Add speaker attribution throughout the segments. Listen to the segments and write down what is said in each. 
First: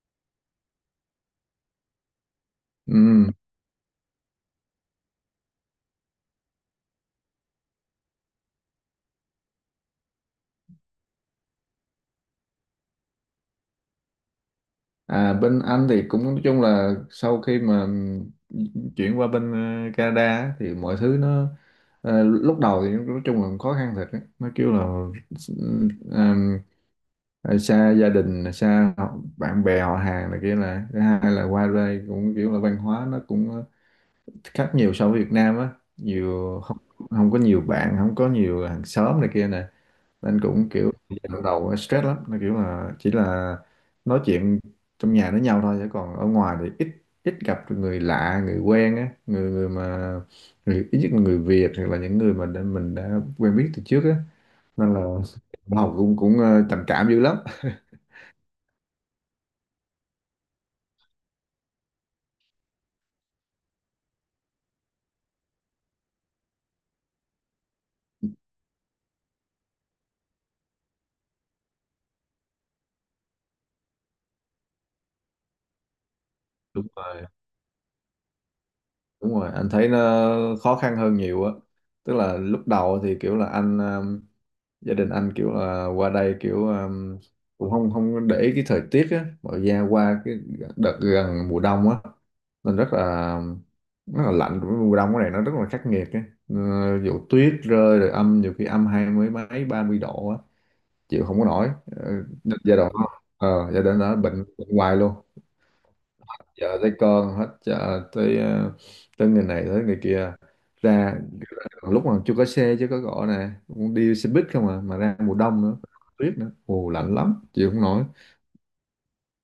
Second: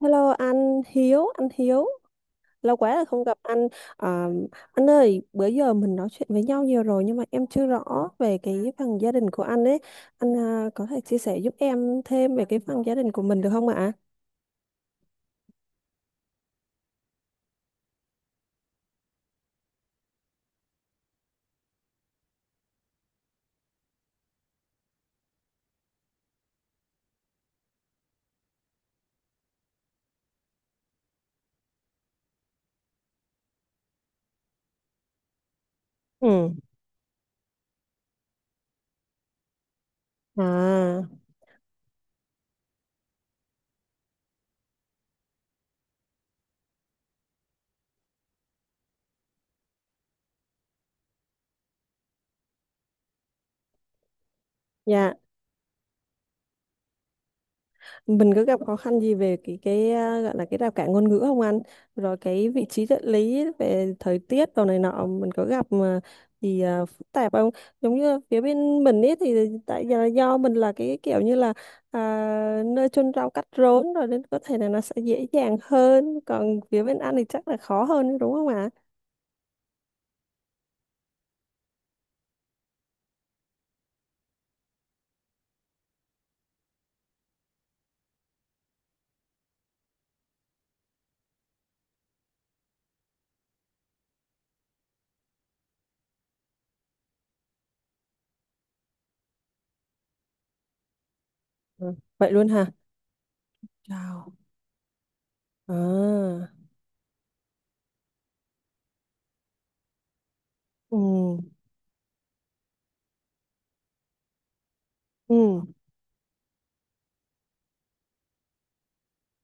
Speaker 1: Hello anh Hiếu, lâu quá rồi không
Speaker 2: Ừ.
Speaker 1: gặp anh. À, anh ơi, bữa giờ mình nói chuyện với nhau nhiều rồi nhưng mà em chưa rõ về cái phần gia đình của anh ấy. Anh à, có thể chia sẻ giúp em thêm về cái phần gia đình của mình được không ạ?
Speaker 2: À, bên Anh thì cũng nói chung là sau khi mà chuyển qua bên Canada á, thì mọi thứ nó lúc đầu thì nói chung là khó khăn thật á. Nó kêu là ừm, ờ, xa gia đình, xa bạn bè họ hàng này kia, là thứ hai là qua đây cũng kiểu là văn hóa nó cũng khác nhiều so với Việt Nam á,
Speaker 1: Ừ.
Speaker 2: nhiều không, không có nhiều bạn, không có nhiều hàng xóm này kia nè, nên cũng kiểu
Speaker 1: À,
Speaker 2: lúc đầu stress lắm, nó kiểu là chỉ là nói chuyện trong nhà với nhau thôi, chứ còn ở ngoài thì ít ít gặp được người lạ người quen á, người người mà người ít nhất là người Việt, hoặc là những người mà mình đã quen biết từ trước á, nên là
Speaker 1: dạ.
Speaker 2: học cũng cũng trầm cảm dữ lắm.
Speaker 1: Mình có gặp khó khăn gì về cái à, gọi là cái rào cản ngôn ngữ không anh, rồi cái vị trí địa lý về thời tiết đồ này nọ mình có gặp mà thì à, phức tạp không, giống như phía bên mình ấy thì tại do mình là cái kiểu như là à, nơi chôn rau cắt rốn rồi nên có thể là nó sẽ dễ dàng hơn, còn phía
Speaker 2: Đúng
Speaker 1: bên anh
Speaker 2: rồi,
Speaker 1: thì chắc là khó hơn đúng không ạ?
Speaker 2: đúng rồi, anh thấy nó khó khăn hơn nhiều á. Tức là lúc đầu thì kiểu là anh gia đình anh kiểu là qua đây kiểu cũng không không để ý cái thời tiết á, mà ra qua cái đợt gần mùa đông á, nên rất là lạnh. Mùa đông cái này nó rất là khắc nghiệt á. Ờ, vụ tuyết rơi, rồi âm, nhiều khi âm hai mươi mấy ba mươi độ á, chịu không có nổi.
Speaker 1: Ừ,
Speaker 2: Ờ,
Speaker 1: vậy luôn hả?
Speaker 2: giai đoạn đó,
Speaker 1: Chào.
Speaker 2: bệnh hoài luôn.
Speaker 1: À,
Speaker 2: Vợ tới con, hết chợ tới tới người này tới người kia
Speaker 1: ừ,
Speaker 2: ra. Lúc mà chưa có xe, chứ có cọ nè cũng đi xe buýt không à, mà ra mùa đông
Speaker 1: ừ.
Speaker 2: nữa, tuyết nữa, ồ lạnh lắm, chịu không nổi.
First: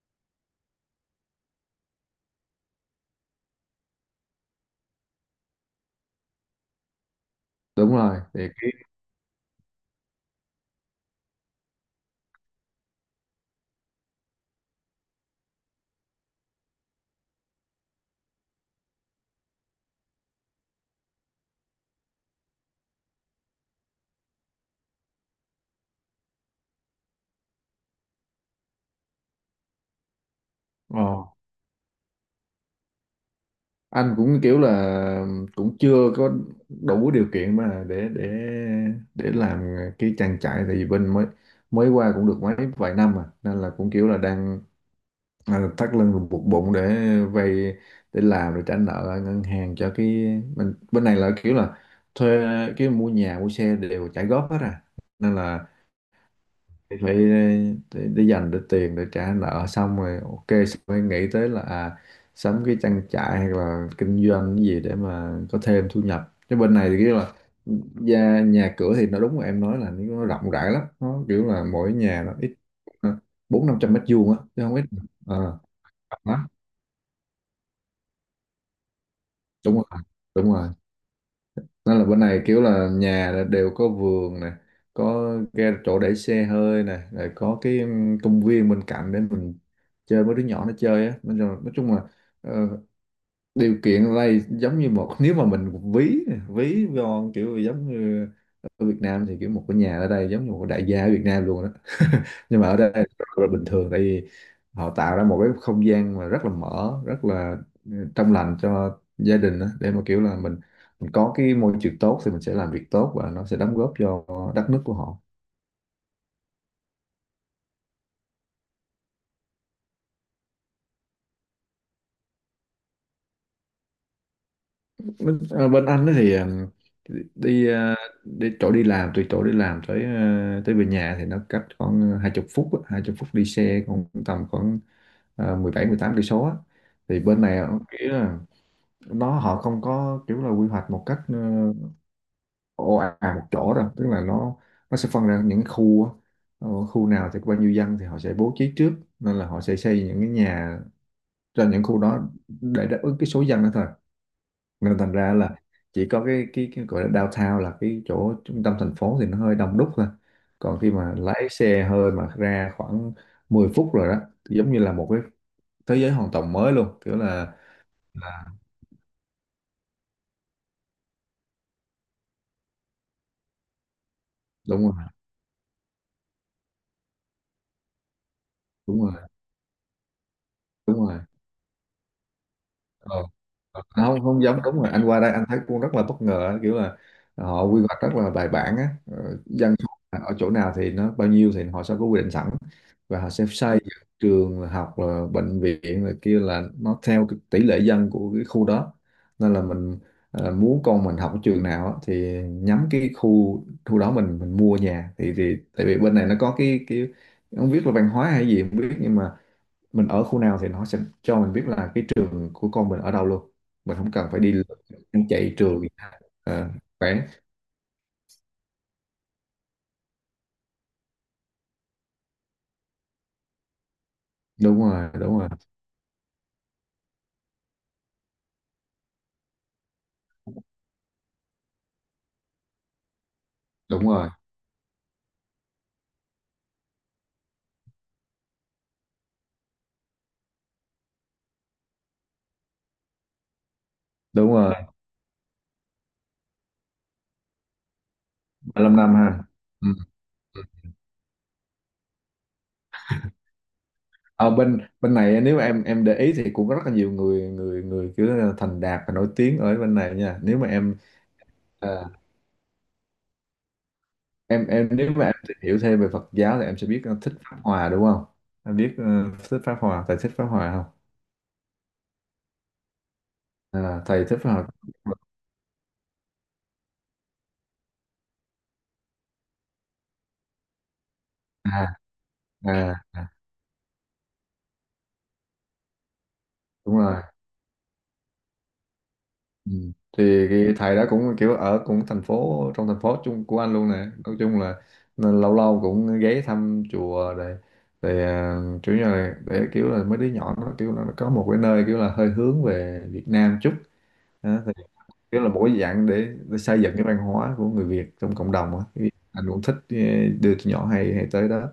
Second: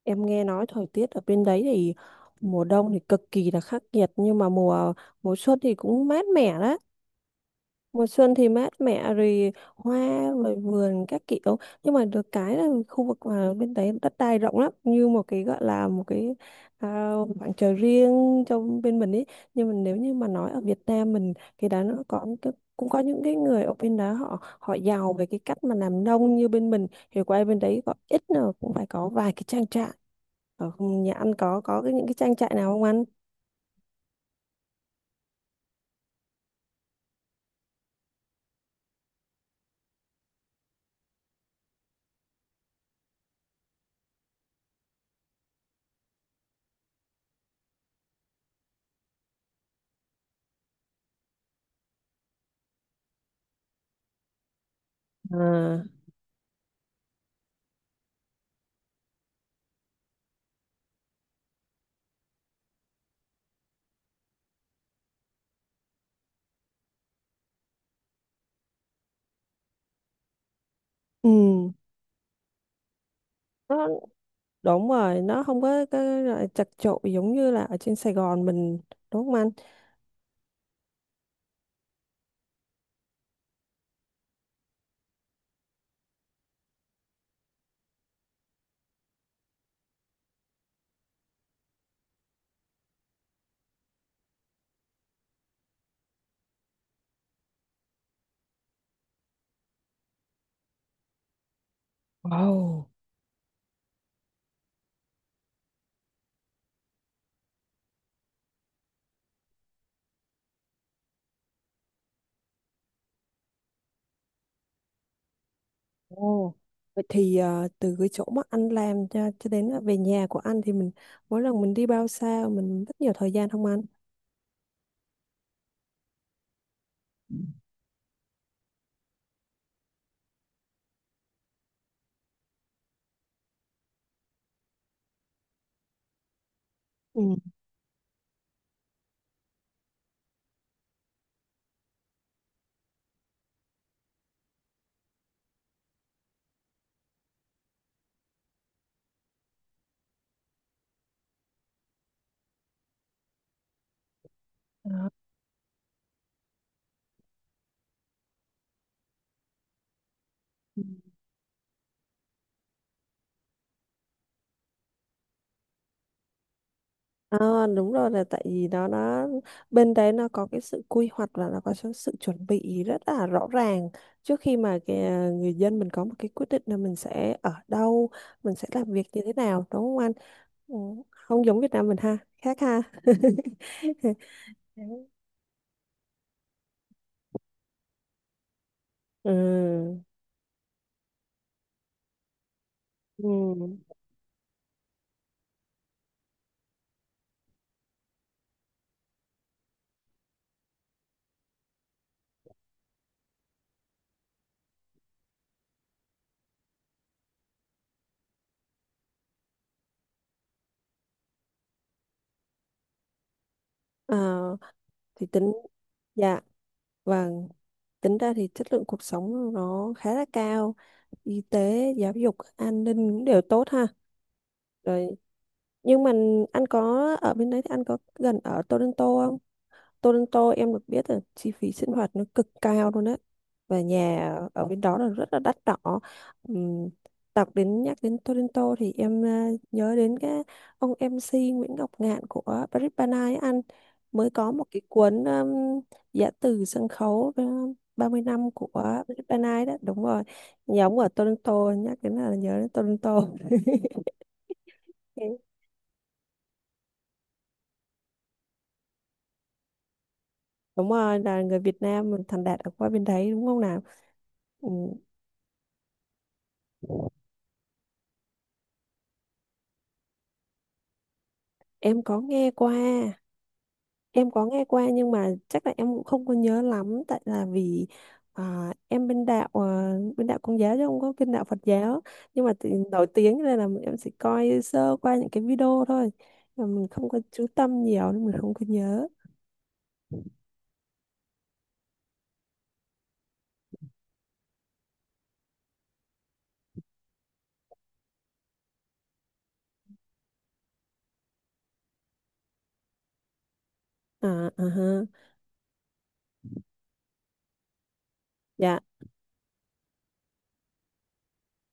Speaker 1: Em nghe nói thời tiết ở bên đấy thì mùa đông thì cực kỳ là khắc nghiệt nhưng mà mùa mùa xuân thì cũng mát mẻ đấy.
Speaker 2: Đúng
Speaker 1: Mùa
Speaker 2: rồi,
Speaker 1: xuân
Speaker 2: thì
Speaker 1: thì
Speaker 2: cái
Speaker 1: mát mẻ rồi hoa, rồi vườn các kiểu, nhưng mà được cái là khu vực mà bên đấy đất đai rộng lắm, như một cái gọi là một cái à, khoảng trời riêng cho bên mình ấy. Nhưng mà nếu như mà nói ở Việt Nam mình thì đã nó có những cái, cũng có những cái người ở bên đó họ họ giàu về cái cách mà làm nông, như bên mình thì qua bên đấy có ít nào cũng phải có vài cái trang trại. Ở nhà
Speaker 2: ờ,
Speaker 1: anh có cái những cái trang trại nào không anh?
Speaker 2: anh cũng kiểu là cũng chưa có đủ điều kiện mà để làm cái trang trại, tại vì bên mới, mới qua cũng được mấy vài năm mà, nên là cũng kiểu là đang thắt lưng rồi buộc bụng để vay, để làm, để trả nợ ở ngân hàng cho cái mình. Bên này là kiểu là thuê, cái mua nhà mua xe đều trả góp hết à, nên là
Speaker 1: À,
Speaker 2: phải phải để dành để tiền để trả nợ xong, rồi ok xong mới nghĩ tới là sắm cái trang trại hay là kinh doanh cái gì để mà có thêm thu nhập. Chứ bên này thì kiểu là nhà cửa thì nó đúng là em nói, là nó rộng rãi lắm, nó kiểu là
Speaker 1: ừ.
Speaker 2: mỗi nhà nó ít bốn năm trăm mét vuông á chứ không ít.
Speaker 1: Đúng rồi, nó
Speaker 2: Ờ,
Speaker 1: không có cái loại chật chội giống như là ở trên Sài Gòn mình, đúng không anh?
Speaker 2: đúng rồi, đúng rồi, nên là bên này kiểu là nhà là đều có vườn nè, có ga chỗ để xe hơi nè, rồi có cái công viên bên cạnh để mình chơi, với đứa nhỏ nó chơi á. Nói chung là ờ, điều kiện ở đây giống như một, nếu mà mình ví ví von kiểu giống như ở Việt Nam, thì kiểu một cái nhà ở đây giống như một đại gia ở Việt Nam luôn đó. Nhưng mà ở
Speaker 1: Wow.
Speaker 2: đây rất là bình thường, tại vì họ tạo ra một cái không gian mà rất là mở, rất là trong lành cho gia đình đó, để mà kiểu là mình có cái môi trường tốt thì mình sẽ làm việc tốt, và nó sẽ đóng góp cho đất nước của họ.
Speaker 1: Ồ. Vậy thì ờ, từ cái chỗ mà anh làm cho đến là về nhà của anh thì mình mỗi lần mình đi bao xa, mình rất nhiều thời gian không anh?
Speaker 2: Bên anh ấy thì đi đi chỗ đi làm, từ chỗ đi làm tới tới về nhà thì nó cách khoảng 20 phút á, 20 phút đi xe, còn tầm khoảng 17-18 cây số á. Thì
Speaker 1: Ừ.
Speaker 2: bên này kiểu là họ không có kiểu là quy hoạch một cách ồ ạt một chỗ đâu, tức là nó sẽ phân ra những khu á. Ờ, khu nào thì có bao nhiêu dân thì họ sẽ bố trí trước, nên là họ sẽ xây những cái nhà cho những khu đó để đáp ứng cái số dân đó thôi. Nên
Speaker 1: Đó.
Speaker 2: thành ra là chỉ có cái gọi là downtown, là cái chỗ trung tâm thành phố thì nó hơi đông đúc thôi. Còn khi mà lái xe hơi mà ra khoảng 10 phút rồi đó, thì giống như là một cái thế giới hoàn toàn mới luôn, kiểu là.
Speaker 1: À, đúng rồi, là tại vì nó bên đấy nó có cái sự quy hoạch và nó có sự sự chuẩn bị rất là rõ ràng trước khi mà
Speaker 2: Đúng rồi,
Speaker 1: cái, ờ, người dân mình có một cái quyết định là mình sẽ ở đâu, mình sẽ làm
Speaker 2: đúng
Speaker 1: việc
Speaker 2: rồi,
Speaker 1: như thế nào, đúng không anh? Ừ,
Speaker 2: đúng rồi.
Speaker 1: không giống Việt Nam mình ha, khác ha.
Speaker 2: Ờ. Không, không giống, đúng rồi, anh qua đây anh thấy cũng rất là bất ngờ, kiểu là họ quy hoạch rất là bài bản á. Ờ, dân số
Speaker 1: Ừ.
Speaker 2: là ở chỗ nào thì nó bao nhiêu thì họ sẽ có quy định sẵn, và họ sẽ
Speaker 1: Ừ.
Speaker 2: xây dựng trường học rồi bệnh viện rồi kia, là nó theo cái tỷ lệ dân của cái khu đó. Nên là mình muốn con mình học ở trường nào á, thì nhắm cái khu khu đó mình mua nhà, thì tại vì bên này nó có cái không biết là văn hóa hay gì không biết, nhưng mà mình ở khu nào thì nó sẽ cho mình biết là cái trường của con mình ở đâu luôn, mình không
Speaker 1: À,
Speaker 2: cần phải đi lượn,
Speaker 1: thì tính.
Speaker 2: chạy trường
Speaker 1: Dạ,
Speaker 2: à, khoảng.
Speaker 1: vâng. Tính ra thì chất lượng cuộc sống nó khá là cao, y tế, giáo dục, an ninh cũng đều tốt ha.
Speaker 2: Đúng
Speaker 1: Rồi,
Speaker 2: rồi, đúng rồi,
Speaker 1: nhưng mà anh có ở bên đấy thì anh có gần ở Toronto không? Toronto em được biết là chi phí sinh hoạt nó cực cao luôn á, và
Speaker 2: đúng rồi,
Speaker 1: nhà ở bên đó là rất là đắt đỏ. Ừm, đọc đến, nhắc đến Toronto thì em à, nhớ đến cái ông MC Nguyễn Ngọc Ngạn của Paris by Night ấy anh, mới có
Speaker 2: đúng
Speaker 1: một
Speaker 2: rồi,
Speaker 1: cái cuốn giã từ sân khấu 30 năm của
Speaker 2: 35 năm
Speaker 1: Paris by
Speaker 2: ha.
Speaker 1: Night đó,
Speaker 2: Ừ.
Speaker 1: đúng rồi. Nhà ở Toronto, nhắc đến là nhớ đến Toronto.
Speaker 2: Ở bên bên này nếu mà em để ý thì cũng có rất là nhiều người người người kiểu là thành đạt và nổi tiếng ở bên này nha, nếu mà
Speaker 1: Đúng
Speaker 2: em
Speaker 1: rồi, là người Việt
Speaker 2: à,
Speaker 1: Nam mình thành đạt ở qua bên đấy, đúng không nào? Ừm.
Speaker 2: nếu mà em tìm hiểu thêm về Phật giáo thì em sẽ biết thích Pháp Hòa đúng không, em biết thích Pháp Hòa, thầy thích Pháp Hòa không?
Speaker 1: Em có nghe qua,
Speaker 2: À, thầy
Speaker 1: em
Speaker 2: thích
Speaker 1: có
Speaker 2: Pháp
Speaker 1: nghe
Speaker 2: Hòa.
Speaker 1: qua nhưng mà chắc là em cũng không có nhớ lắm, tại là vì à, em bên đạo à, bên đạo Công giáo chứ không có bên đạo Phật
Speaker 2: à,
Speaker 1: giáo. Nhưng mà thì nổi
Speaker 2: à,
Speaker 1: tiếng nên là em chỉ coi sơ qua những cái video thôi, mà mình
Speaker 2: đúng
Speaker 1: không
Speaker 2: rồi.
Speaker 1: có chú tâm nhiều nên mình không có nhớ.
Speaker 2: Ừ. Thì cái thầy đó cũng kiểu ở cũng thành phố, trong thành phố chung của anh luôn nè, nói chung là nên lâu lâu cũng ghé thăm chùa rồi để chủ, như là để kiểu là mấy đứa nhỏ nó kiểu là nó có một cái nơi kiểu là hơi hướng về Việt Nam chút
Speaker 1: À,
Speaker 2: đó,
Speaker 1: à
Speaker 2: thì
Speaker 1: ha.
Speaker 2: kiểu là mỗi dạng để xây dựng cái văn hóa của người Việt trong cộng đồng
Speaker 1: Dạ.
Speaker 2: á. Cái anh cũng thích đưa tụi nhỏ hay hay tới đó.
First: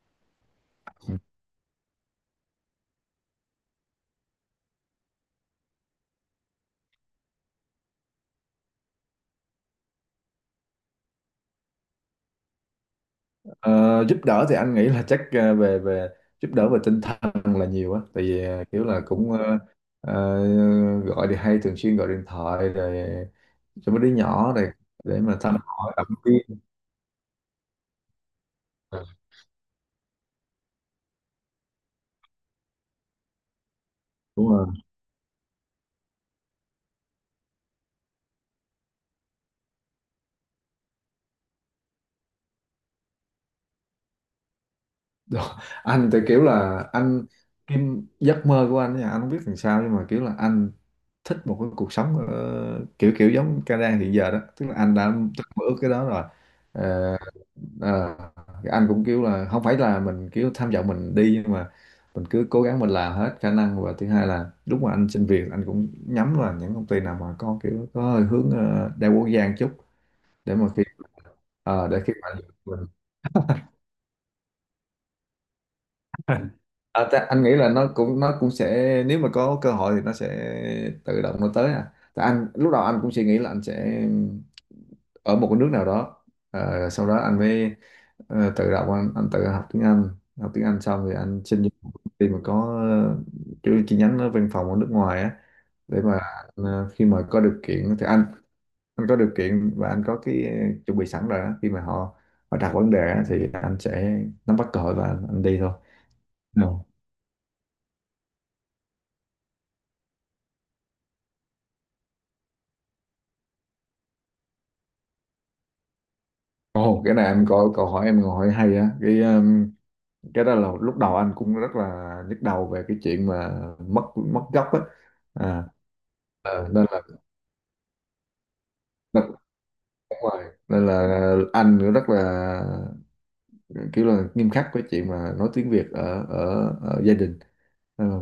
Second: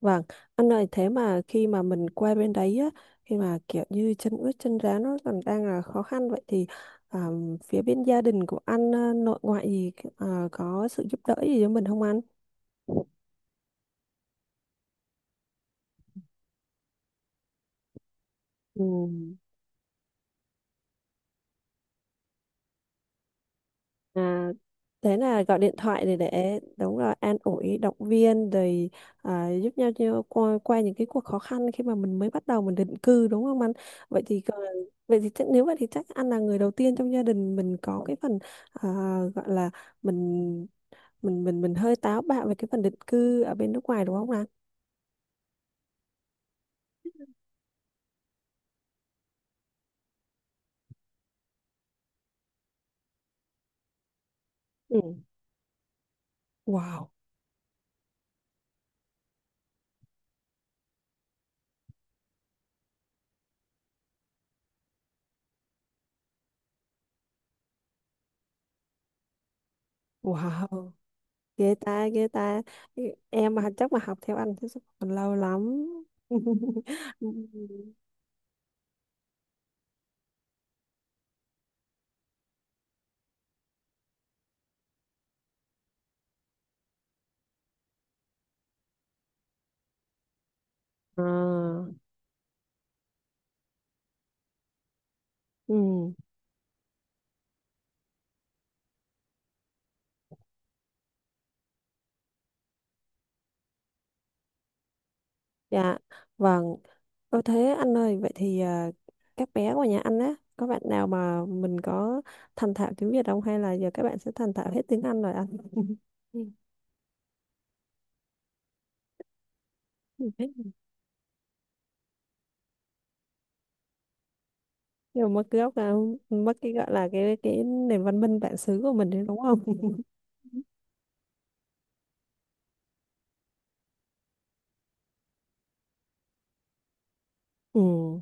Speaker 1: Vâng, anh ơi thế mà khi mà mình qua bên đấy á, khi mà kiểu như chân ướt chân ráo nó còn đang là khó khăn, vậy thì à, phía bên gia đình của anh à, nội ngoại gì à, có sự giúp đỡ gì cho mình không anh?
Speaker 2: Ờ, giúp đỡ thì anh nghĩ là chắc về về giúp đỡ về tinh thần là nhiều á, tại vì
Speaker 1: Ừ.
Speaker 2: kiểu là cũng ờ, gọi thì hay thường xuyên gọi điện thoại rồi cho mấy đứa
Speaker 1: À,
Speaker 2: nhỏ này,
Speaker 1: thế
Speaker 2: để mà
Speaker 1: là
Speaker 2: thăm
Speaker 1: gọi điện
Speaker 2: hỏi,
Speaker 1: thoại
Speaker 2: động
Speaker 1: để
Speaker 2: viên.
Speaker 1: đúng rồi, an ủi động viên rồi
Speaker 2: Ờ,
Speaker 1: à, giúp nhau nhau qua những cái cuộc khó khăn khi mà mình mới bắt đầu mình định cư, đúng không anh? Vậy thì
Speaker 2: đúng
Speaker 1: còn,
Speaker 2: rồi.
Speaker 1: vậy thì chắc, nếu vậy thì chắc anh là người đầu tiên trong gia đình mình có cái phần à, gọi là mình mình hơi táo bạo về cái phần định cư ở bên nước ngoài, đúng không Lan?
Speaker 2: Đó. Anh thì kiểu là anh, cái giấc mơ của anh nha, anh không biết làm sao nhưng mà kiểu là anh thích một cái cuộc sống kiểu kiểu giống Canada hiện giờ đó, tức là anh
Speaker 1: Ừ.
Speaker 2: đã mơ ước cái đó rồi.
Speaker 1: Wow,
Speaker 2: Ờ, Ờ, thì anh cũng kiểu là không phải là mình kiểu tham vọng mình đi, nhưng mà mình cứ cố gắng mình làm hết khả năng, và thứ hai là lúc mà anh xin việc anh cũng nhắm là những công ty nào mà có kiểu có hơi hướng đa quốc gia một chút, để mà
Speaker 1: wow,
Speaker 2: khi
Speaker 1: ghê
Speaker 2: để
Speaker 1: ta,
Speaker 2: khi
Speaker 1: ghê
Speaker 2: mà
Speaker 1: ta.
Speaker 2: mình.
Speaker 1: Em mà chắc mà học theo anh thì chắc còn lâu lắm.
Speaker 2: Anh nghĩ là nó cũng sẽ, nếu mà có cơ hội thì nó sẽ tự động nó tới à. Tại anh lúc đầu anh cũng suy nghĩ là anh sẽ ở một cái nước nào đó. Ờ, sau đó anh mới tự đọc anh tự học tiếng Anh. Học tiếng Anh xong thì
Speaker 1: Ừ.
Speaker 2: anh xin vô
Speaker 1: À,
Speaker 2: một công ty mà có chi chi nhánh ở văn phòng ở nước ngoài á,
Speaker 1: ừ,
Speaker 2: để mà khi mà có điều kiện thì anh có điều kiện và anh có cái chuẩn bị sẵn rồi á, khi mà họ họ đặt vấn đề á, thì anh sẽ nắm bắt cơ hội và anh đi thôi.
Speaker 1: dạ,
Speaker 2: No.
Speaker 1: vâng. Ô thế anh ơi, vậy thì à, các bé của nhà anh á, có bạn nào mà mình có thành thạo tiếng Việt không, hay là giờ các bạn sẽ thành thạo hết tiếng Anh rồi anh?
Speaker 2: Ồ, cái này em có câu hỏi em hỏi hay á, cái cái đó là lúc đầu anh cũng rất là nhức đầu về cái chuyện mà mất mất gốc á.
Speaker 1: Nhưng mà mất cái
Speaker 2: à,
Speaker 1: gốc là mất cái
Speaker 2: nên
Speaker 1: gọi là cái nền văn minh bản xứ của mình
Speaker 2: nó
Speaker 1: đấy,
Speaker 2: cũng
Speaker 1: đúng không?
Speaker 2: đúng rồi, nên là anh cũng rất là kiểu là nghiêm khắc với chuyện mà nói tiếng Việt ở ở gia đình.
Speaker 1: Ừ.
Speaker 2: Nên là,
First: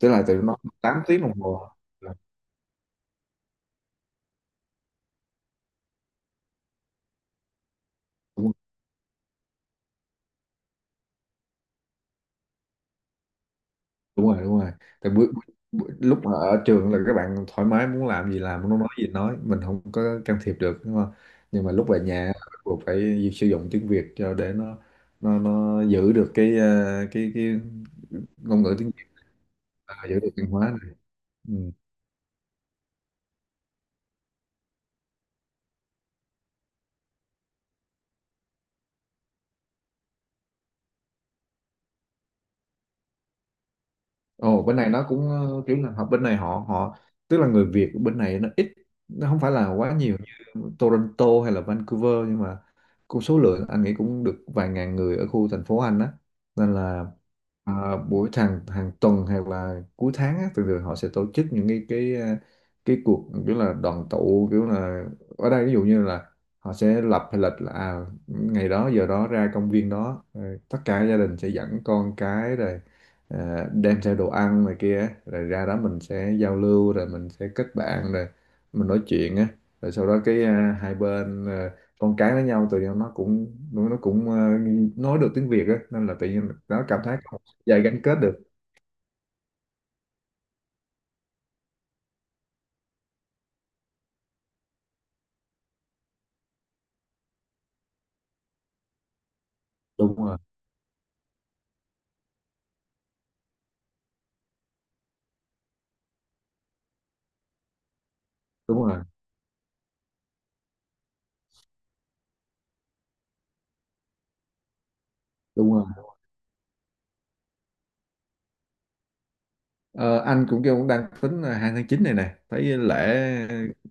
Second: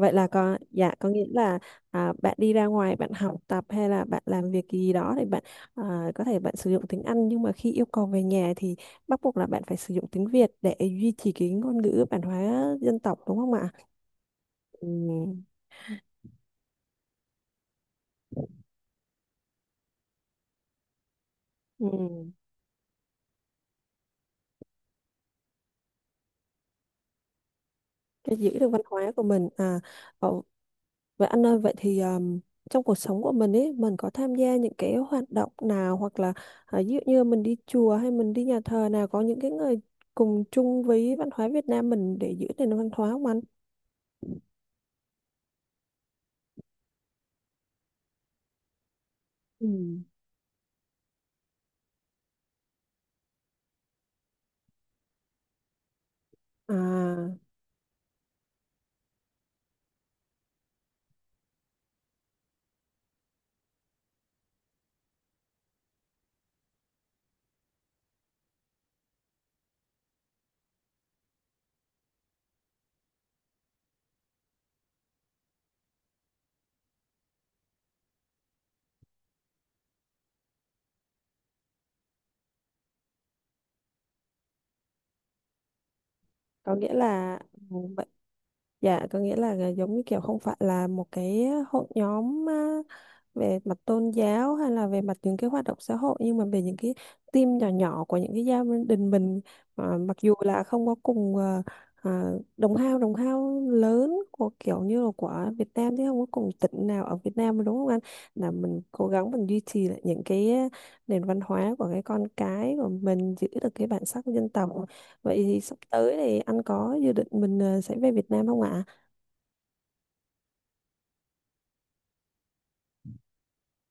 Speaker 2: tức là
Speaker 1: là
Speaker 2: tụi nó
Speaker 1: có, dạ,
Speaker 2: 8
Speaker 1: có
Speaker 2: tiếng
Speaker 1: nghĩa
Speaker 2: đồng
Speaker 1: là
Speaker 2: hồ
Speaker 1: à,
Speaker 2: là.
Speaker 1: bạn đi ra ngoài bạn học tập hay là bạn làm việc gì đó thì bạn à, có thể bạn sử dụng tiếng Anh, nhưng mà khi yêu cầu về nhà
Speaker 2: Đúng,
Speaker 1: thì bắt buộc là bạn phải sử dụng tiếng Việt để duy trì cái ngôn ngữ bản hóa dân tộc, đúng không ạ?
Speaker 2: đúng rồi, đúng rồi.
Speaker 1: Ừ.
Speaker 2: Tại lúc mà ở trường là các bạn thoải mái muốn làm gì làm, muốn nói gì nói, mình không có can thiệp được đúng không, nhưng mà
Speaker 1: Ừ.
Speaker 2: lúc về nhà bắt buộc phải sử dụng tiếng Việt, cho để nó giữ được cái cái
Speaker 1: Cái giữ
Speaker 2: ngôn
Speaker 1: được
Speaker 2: ngữ
Speaker 1: văn
Speaker 2: tiếng Việt
Speaker 1: hóa của mình à,
Speaker 2: và giữ được
Speaker 1: ờ,
Speaker 2: văn hóa này.
Speaker 1: vậy anh ơi,
Speaker 2: Ừ.
Speaker 1: vậy thì trong cuộc sống của mình ấy, mình có tham gia những cái hoạt động nào hoặc là à, ví dụ như mình đi chùa hay mình đi nhà thờ nào có những cái người cùng chung với văn hóa Việt Nam mình để giữ nền văn hóa không anh?
Speaker 2: Ồ, bên này nó cũng kiểu là bên này họ họ tức là người Việt bên này nó ít, nó không phải
Speaker 1: Ừ.
Speaker 2: là quá nhiều Toronto hay là Vancouver, nhưng mà cũng số lượng anh nghĩ cũng được vài ngàn người ở khu thành phố anh á. Nên là
Speaker 1: À,
Speaker 2: hàng hàng tuần hay là cuối tháng á, thường thường họ sẽ tổ chức những cái cái cuộc kiểu là đoàn tụ, kiểu là ở đây ví dụ như là họ sẽ lập hay lịch là ngày đó giờ đó ra công viên đó, rồi tất cả gia đình sẽ dẫn con cái rồi đem theo đồ ăn này kia, rồi ra đó mình sẽ giao lưu, rồi mình sẽ kết bạn, rồi mình nói chuyện á. Rồi sau đó cái hai bên con cái với nhau tự nhiên nó cũng nói được tiếng Việt á, nên là tự nhiên
Speaker 1: có
Speaker 2: nó
Speaker 1: nghĩa
Speaker 2: cảm thấy có
Speaker 1: là,
Speaker 2: một sợi
Speaker 1: ừ,
Speaker 2: dây gắn
Speaker 1: vậy,
Speaker 2: kết được.
Speaker 1: dạ, có nghĩa là ờ, giống như kiểu không phải là một cái hội nhóm về mặt tôn giáo hay là về mặt những cái hoạt động xã hội, nhưng mà về những cái team nhỏ nhỏ của những cái gia đình mình à, mặc
Speaker 2: Đúng
Speaker 1: dù
Speaker 2: rồi,
Speaker 1: là không có cùng à, à, đồng hao lớn của kiểu như là của Việt Nam, chứ không có cùng tỉnh nào ở Việt Nam, đúng không anh? Là mình
Speaker 2: đúng rồi,
Speaker 1: cố gắng mình duy trì lại những cái à, nền văn hóa của cái con cái của mình, giữ được cái bản sắc của dân tộc. Vậy thì
Speaker 2: đúng
Speaker 1: sắp
Speaker 2: rồi.
Speaker 1: tới thì anh có dự định mình à, sẽ về Việt Nam không ạ?
Speaker 2: Ờ, anh cũng kêu cũng đang tính là 2 tháng 9 này nè, thấy lễ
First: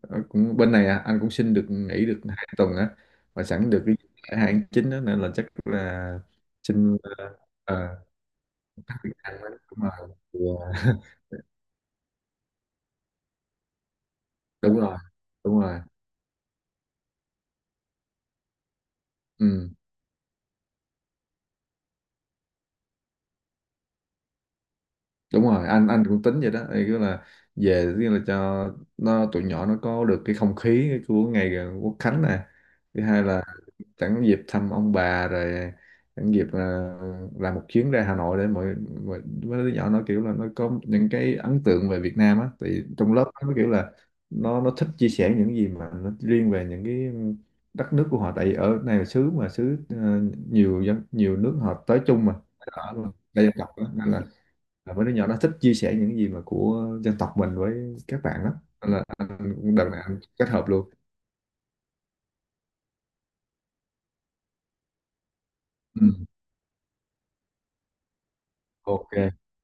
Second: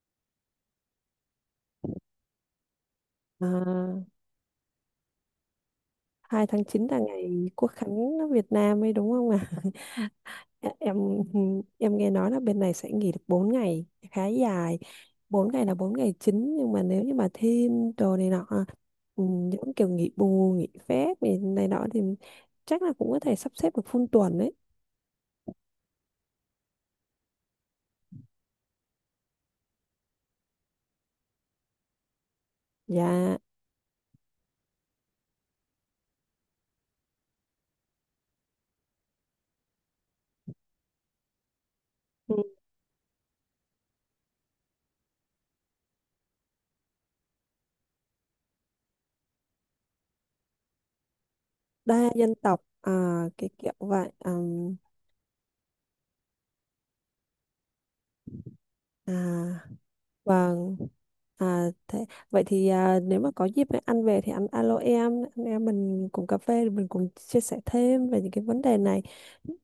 Speaker 2: cũng bên này anh cũng xin được nghỉ được 2 tuần á, và sẵn được cái
Speaker 1: À?
Speaker 2: lễ 2 tháng 9 đó, nên là chắc là
Speaker 1: 2/9
Speaker 2: xin
Speaker 1: là ngày Quốc khánh
Speaker 2: ờ,
Speaker 1: nước Việt Nam ấy, đúng không ạ?
Speaker 2: anh ấy, đúng
Speaker 1: À?
Speaker 2: rồi.
Speaker 1: Em em nghe nói là bên này sẽ nghỉ được 4 ngày, khá dài.
Speaker 2: Đúng rồi,
Speaker 1: Bốn
Speaker 2: đúng
Speaker 1: ngày là
Speaker 2: rồi,
Speaker 1: 4 ngày chính, nhưng mà nếu như mà thêm đồ này nọ, ừ,
Speaker 2: ừ,
Speaker 1: những kiểu nghỉ bù, nghỉ phép này, này nọ thì chắc là cũng có thể sắp xếp được full tuần đấy.
Speaker 2: đúng rồi, anh cũng tính vậy đó. Thì cứ là về, tức là cho tụi nhỏ nó có được cái không khí của ngày Quốc Khánh này, thứ hai
Speaker 1: Dạ,
Speaker 2: là sẵn dịp thăm ông bà rồi, sẵn dịp là làm một chuyến ra Hà Nội, để mọi mấy đứa nhỏ nó kiểu là nó có những cái ấn tượng về Việt
Speaker 1: ừ,
Speaker 2: Nam á, thì trong lớp nó kiểu là nó thích chia sẻ những gì mà nó riêng về những cái đất nước của họ, tại vì ở này là xứ nhiều dân nhiều nước họ tới
Speaker 1: đa
Speaker 2: chung
Speaker 1: dân
Speaker 2: mà
Speaker 1: tộc à,
Speaker 2: ở đây
Speaker 1: cái
Speaker 2: là
Speaker 1: kiểu
Speaker 2: Cộng á, nên
Speaker 1: vậy.
Speaker 2: là
Speaker 1: Ừm,
Speaker 2: mấy đứa nhỏ nó thích chia sẻ những gì mà của dân tộc mình với các bạn lắm. Nên là
Speaker 1: à,
Speaker 2: anh đợt này anh kết hợp
Speaker 1: vâng.
Speaker 2: luôn.
Speaker 1: À, thế, vậy thì à, nếu mà có dịp anh ăn về thì anh alo em, anh em mình
Speaker 2: Ừ.
Speaker 1: cùng cà phê mình cùng chia sẻ thêm về những cái vấn đề này.
Speaker 2: Ok.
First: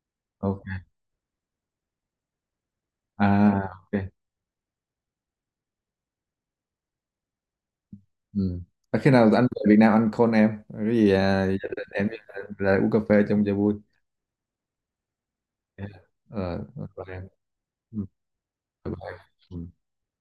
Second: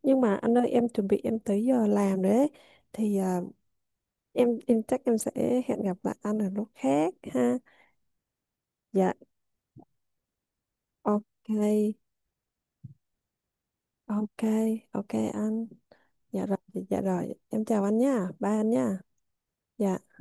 Speaker 1: Nhưng mà anh
Speaker 2: Ok.
Speaker 1: ơi em chuẩn bị em tới giờ làm rồi đấy. Thì à,
Speaker 2: À. Ok.
Speaker 1: em chắc em sẽ hẹn gặp lại anh ở lúc khác ha.
Speaker 2: Ừ. À, khi
Speaker 1: Dạ,
Speaker 2: nào anh về Việt Nam anh call em cái gì
Speaker 1: ok.
Speaker 2: gia đình em ra uống cà phê trong cho vui.
Speaker 1: Ok, ok anh.
Speaker 2: Dạ.
Speaker 1: Dạ rồi,
Speaker 2: Ờ,
Speaker 1: dạ
Speaker 2: bye em.
Speaker 1: rồi. Em chào anh
Speaker 2: Ừ.
Speaker 1: nha. Bye anh
Speaker 2: Bye
Speaker 1: nha.
Speaker 2: bye. Ừ.
Speaker 1: Dạ.